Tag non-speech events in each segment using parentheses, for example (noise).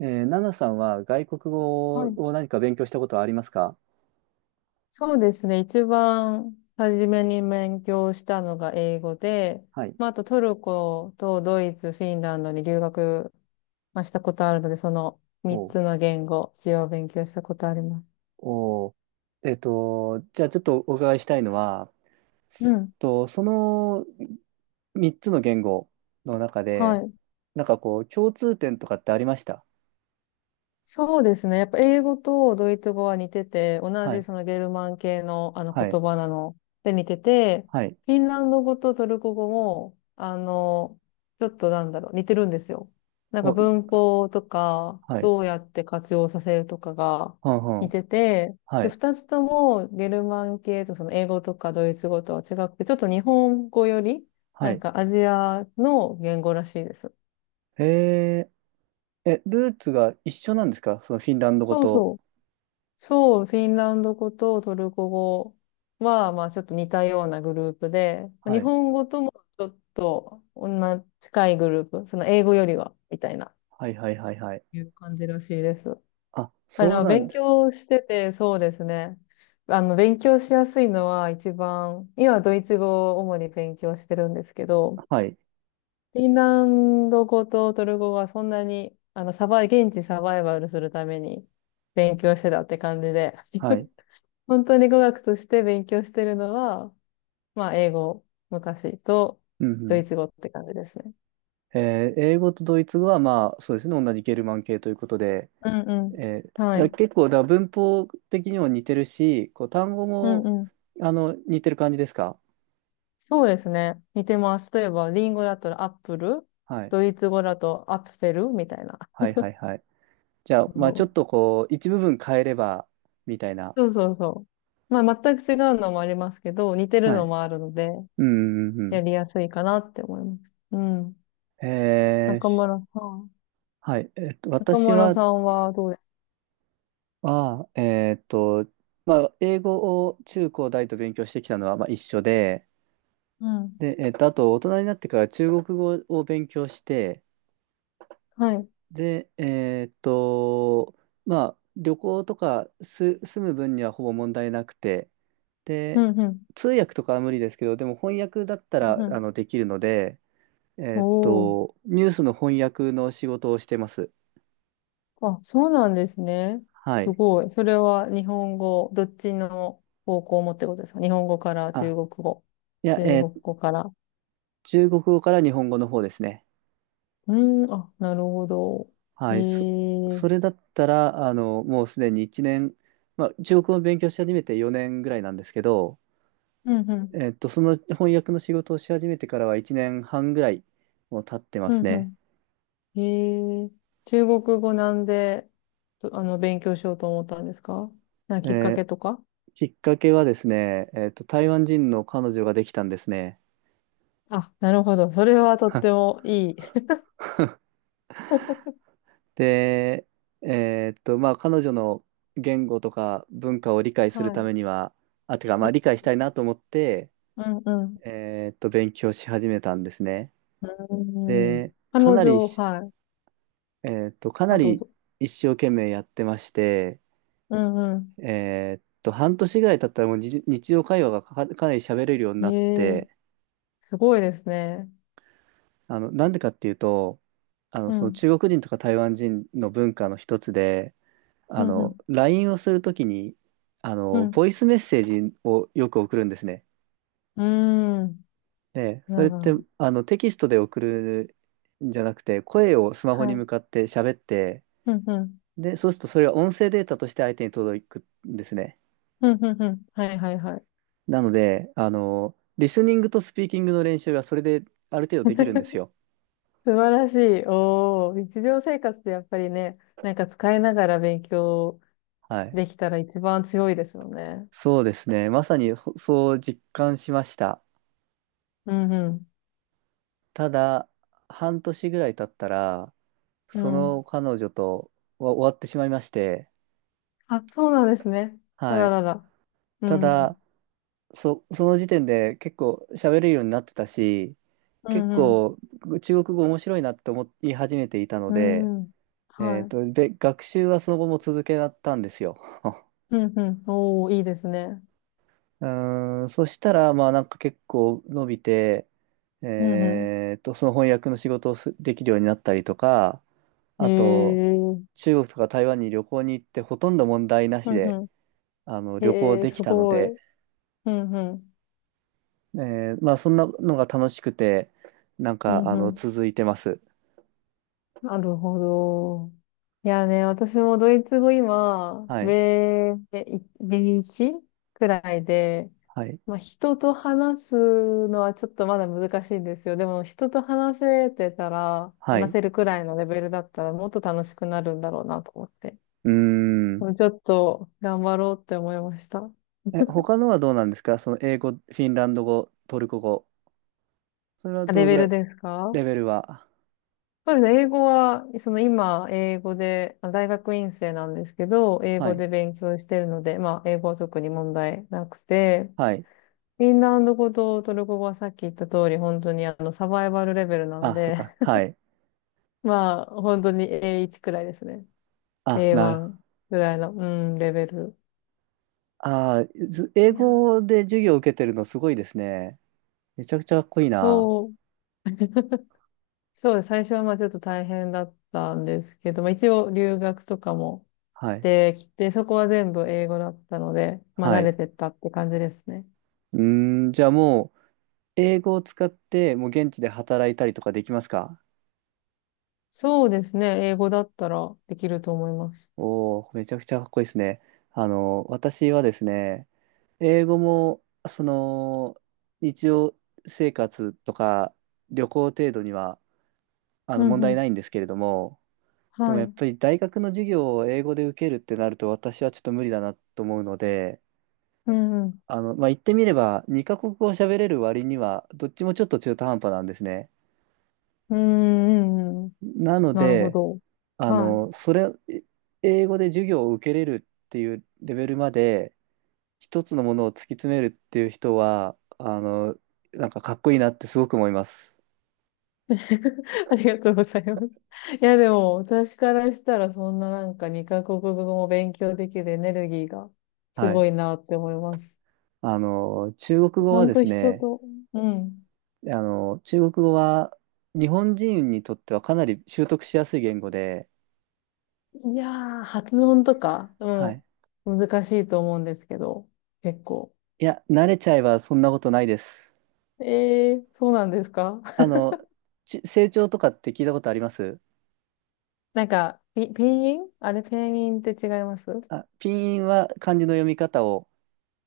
ナナさんは外国語はい。を何か勉強したことはありますか？そうですね。一番初めに勉強したのが英語で、はい。まあ、あとトルコとドイツ、フィンランドに留学、まあ、したことあるので、その3お。つの言語、一応勉強したことあります。お。じゃあちょっとお伺いしたいのは、うん。と、その3つの言語の中はで、い。こう、共通点とかってありました？そうですね。やっぱ英語とドイツ語は似てて、同はじい。そのゲルマン系のはい。言葉なので似てて、はい。フィンランド語とトルコ語も、ちょっとなんだろう、似てるんですよ。なんかお、文法とか、はい。どうやって活用させるとかがはんは似ん。てて、はで、い。二つともゲルマン系とその英語とかドイツ語とは違くて、ちょっと日本語より、はなんい。かアジアの言語らしいです。へえ。え、ルーツが一緒なんですか、そのフィンランド語そうと。そうそう、フィンランド語とトルコ語は、まあちょっと似たようなグループで、は日い。本語ともちょっと同じ近いグループ、その英語よりは、みたいな、はいはいはいはい。いう感じらしいです。あ、そうなん勉です。強してて、そうですね。勉強しやすいのは一番、今ドイツ語を主に勉強してるんですけど、はい。フィンランド語とトルコ語はそんなに、サバイ、現地サバイバルするために勉強してたって感じで。はい。本当に語学として勉強してるのは、まあ、英語、昔と、うドイん。ツ語って感じですね。英語とドイツ語は、まあ、そうですね、同じゲルマン系ということで、うんうえーん。はだい。結構、文法的にも似てるし、こう単語うんもうん。似てる感じですか？そうですね。似てます。例えば、リンゴだったらアップル、はい。ドイツ語だとアッフェルみたいな。はいはいはい。じゃあ、そまあ、ちょうっとこう、一部分変えれば、みたいな。そうそう。まあ、全く違うのもありますけど、似てるはのい。もあるので、うんうんやうりやすいかなって思います。うん。ん。え中ー。村さん。はい。中私村は、さんはどうですか？あー、えっと、まあ、英語を中高大と勉強してきたのは、まあ、一緒で、うん。で、あと、大人になってから中国語を勉強して、はい。で、えーっと、まあ、旅行とか住む分にはほぼ問題なくて、うで、んうん。通訳とかは無理ですけど、でも翻訳だったうんらうん。できるので、おー。ニュースの翻訳の仕事をしてます。あ、そうなんですね。はすい。ごい。それは日本語、どっちの方向もってことですか？日本語から中あ、国語。いや、中え国ー語から。中国語から日本語の方ですね。うーん、あ、なるほど。はへい。そえ。れだったら、あの、もうすでに1年、まあ、中国語を勉強し始めて4年ぐらいなんですけど、うんうん。その翻訳の仕事をし始めてからは1年半ぐらいもう経ってまうんすね。うん。へえ。中国語なんで、と勉強しようと思ったんですか？なんかえきっかー。けとか。きっかけはですね、台湾人の彼女ができたんですね。あ、なるほど。それはとって (laughs) もいい。(laughs) で、まあ、彼女の言語とか文化を理解するはたい。めには、あ、てか、まうあ、理ん解したいなと思って、うんうん。勉強し始めたんですね。うん。で、彼女、はい。かなあ、どうりぞ。一生懸命やってまして、うんう半年ぐらい経ったらもう日常会話がかなり喋れるようにん。なっへえ、て、すごいですね。あの、なんでかっていうと、あの、うそのん。中国人とか台湾人の文化の一つで、うあん、うの、ん、LINE をするときに、あうの、ん。ボイスメッセージをよく送るんですね。うーん。で、そなれるっほて、ど。あの、テキストで送るんじゃなくて、声をスマホにはい。向かって喋って、うん、うん。で、そうするとそれは音声データとして相手に届くんですね。うん、うん、うん。はい、はい、はい。なので、あの、リスニングとスピーキングの練習がそれである程度できるんです (laughs) よ。素晴らしい。おー。日常生活でやっぱりね、なんか使いながら勉強はい。できたら一番強いですよね。そうですね。まさにほそう実感しました。うん、うん。ただ、半年ぐらい経ったら、うそん。の彼女とは終わってしまいまして、あ、そうなんですね。あはらい。らら。うたん、うだ、ん。その時点で結構喋れるようになってたし、う結ん、うん。構中国語面白いなって思い始めていたのうで、ん、うん。はい。学習はその後も続けたんですよ。うん、うん。おー、いいですね。うーん、そしたら、まあなんか結構伸びて、うん、うその翻訳の仕事をできるようになったりとか、ん。へあと、え。うん、中国とか台湾に旅行に行ってほとんど問題なうしで、ん。あの、旅行へえ、できすたのごい。で、うんうん。えまあそんなのが楽しくて、なんうか、んあうの、ん。続いてます。なるほど。いやね、私もドイツ語今、はい。ベー1くらいで、はい。まあ人と話すのはちょっとまだ難しいんですよ。でも人と話せてたら、は話い。せるくらいのレベルだったらもっと楽しくなるんだろうなと思って。うーん。もうちょっと頑張ろうって思いました。え、他のはどうなんですか、その英語、フィンランド語、トルコ語。それはあ、どレのぐベらルい、ですか？レベルは。そうですね。英語は、その今、英語で、まあ大学院生なんですけど、英は語い。で勉強してるので、まあ、英語は特に問題なくて、はい。フィンランド語とトルコ語はさっき言った通り、本当にサバイバルレベルなんあ、そっで、か。はい。(laughs) まあ、本当に A1 くらいですね。あ、なる。A1 くらいの、うん、レベル。あー、ず英いやー、語で授業を受けてるのすごいですね。めちゃくちゃかっこいいな。そう、そうです。最初はまあ、ちょっと大変だったんですけど、まあ、一応留学とかもはい。できて、そこは全部英語だったので、まあ、は慣れい。てったって感じですね。うーん、じゃあもう、英語を使って、もう現地で働いたりとかできますか？そうですね。英語だったらできると思います。おおー、めちゃくちゃかっこいいですね。あの、私はですね、英語も、その、日常生活とか旅行程度には、あうの、問んう題ん。ないんですけれども、ではもやっい。ぱり大学の授業を英語で受けるってなると私はちょっと無理だなと思うので、うんうん。あの、まあ、言ってみれば、2カ国語を喋れる割には、どっちもちょっと中途半端なんですね。うんうんうん。なのなるほで、ど。あはい。の、それ、え英語で授業を受けれるっていうレベルまで、一つのものを突き詰めるっていう人は、あの、なんかかっこいいなってすごく思います。(laughs) ありがとうございます。いや、でも、私からしたら、そんななんか2カ国語も勉強できるエネルギーがすはい。ごいなって思います。あの、中国ち語ゃはんでとす人ね、と、うん。あの、中国語は日本人にとってはかなり習得しやすい言語で、いやー、発音とか、はい。もう難しいと思うんですけど、結構。いや、慣れちゃえばそんなことないです。えー、そうなんですか？あの、成長とかって聞いたことあります？なんか、ピンインあれ、ペンインって違います？あ、ピンは漢字の読み方を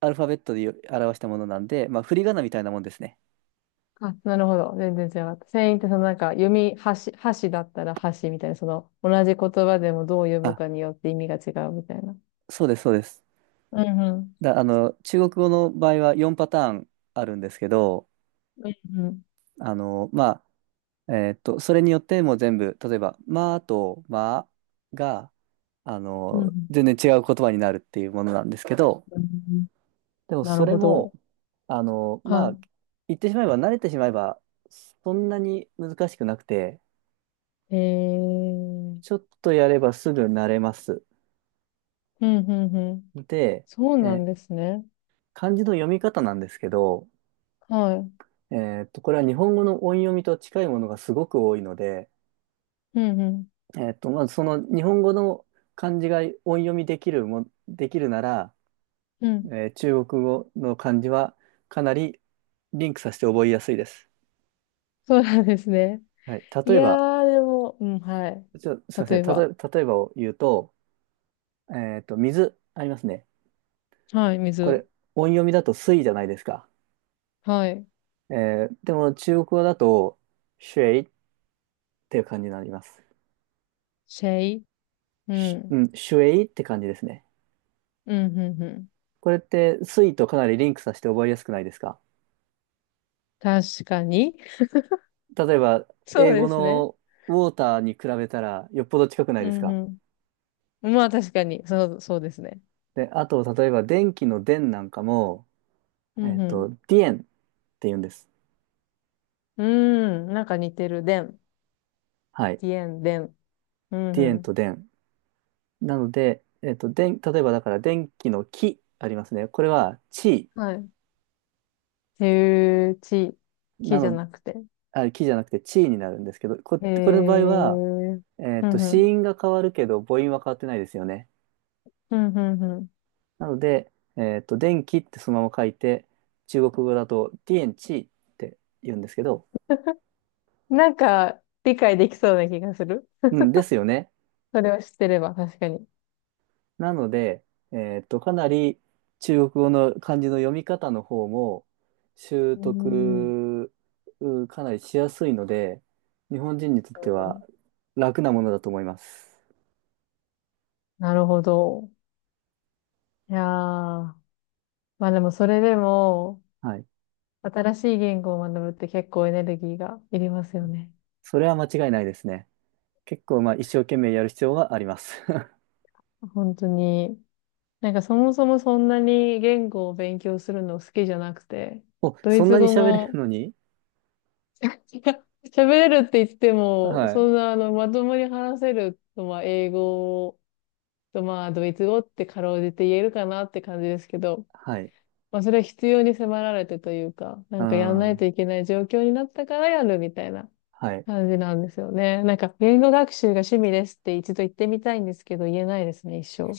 アルファベットで表したものなんで、まあ、振り仮名みたいなもんですね。あ、なるほど。全然違かった。ペンインってそのなんか、読み、箸だったら箸みたいな、その、同じ言葉でもどう読むあ、かによって意味が違うみたいな。そうです、そうです。うんうん。だ、あの、中国語の場合は4パターンあるんですけど、うんうん。あの、まあ、それによってもう全部、例えば、まあとまあが、あうんうの、ん。全然違う言葉になるっていうものなんですけど、うん、でもなそるれほも、ど。あの、まはあ、言ってしまえば、慣れてしまえば、そんなに難しくなくて、い。えちょー。っとやればすぐ慣れます。うんうんうん。で、そうなんえ、ですね。漢字の読み方なんですけど、はい。これは日本語の音読みと近いものがすごく多いので、うんうん。まずその日本語の漢字が音読みできるも、できるなら、うん。中国語の漢字はかなりリンクさせて覚えやすいです。そうなんですね。はい。い例えやば、ー、でも、うん、はい。ちょ、すいませ例ん。えば、例えばを言うと、水ありますね。はい、こ水。れ、音読みだと水じゃないですか。はい。えでも中国語だと、シュエイっていう感じになります。シェイ。うしん。うん、シュエイって感じですね。うん、うん、うん。これって水とかなりリンクさせて覚えやすくないですか？確かに。例えば、そう英語ですね。のウォーターに比べたらよっぽど近くないうですか？ん、うん。まあ確かに、そうですね。で、あと、例えば電気の電なんかも、うん、うん。ディエンって言うんです。うん、なんか似てる。でん。はい。ディエン、でん。うん、デうィエンとん。電。なので、電、例えばだから電気の気ありますね。これは地はい。ていうち、なきじゃの、なくて。あ、キじゃなくてチーになるんですけど、へこれの場合は、え。うん、う子ん。音が変わるけど母音は変わってないですよね。うん、うん、うなので、電気ってそのまま書いて、中国語だとディエンチーって言うんですけど、ん。なんか、理解できそうな気がする。うん、ですよね。それを知ってれば、確かに。なので、かなり中国語の漢字の読み方の方も習うん。うん、得うかなりしやすいので、日本人にとっては楽なものだと思います。なるほど。いやー。まあでもそれでも、はい。新しい言語を学ぶって結構エネルギーがいりますよね。それは間違いないですね。結構まあ一生懸命やる必要があります。(laughs) 本当に。なんかそもそもそんなに言語を勉強するの好きじゃなくて、お、ドそイんツなに語喋れるも のに。 (laughs) 喋れるって言っても、はそい。んなまともに話せると、まあ英語とまあドイツ語ってかろうじて言えるかなって感じですけど、はい。まあそれは必要に迫られてというか、なあんかやんないといあ、けない状況になったからやるみたいなはい。感じなんですよね。なんか、言語学習が趣味ですって一度言ってみたいんですけど、言えないですね、一生。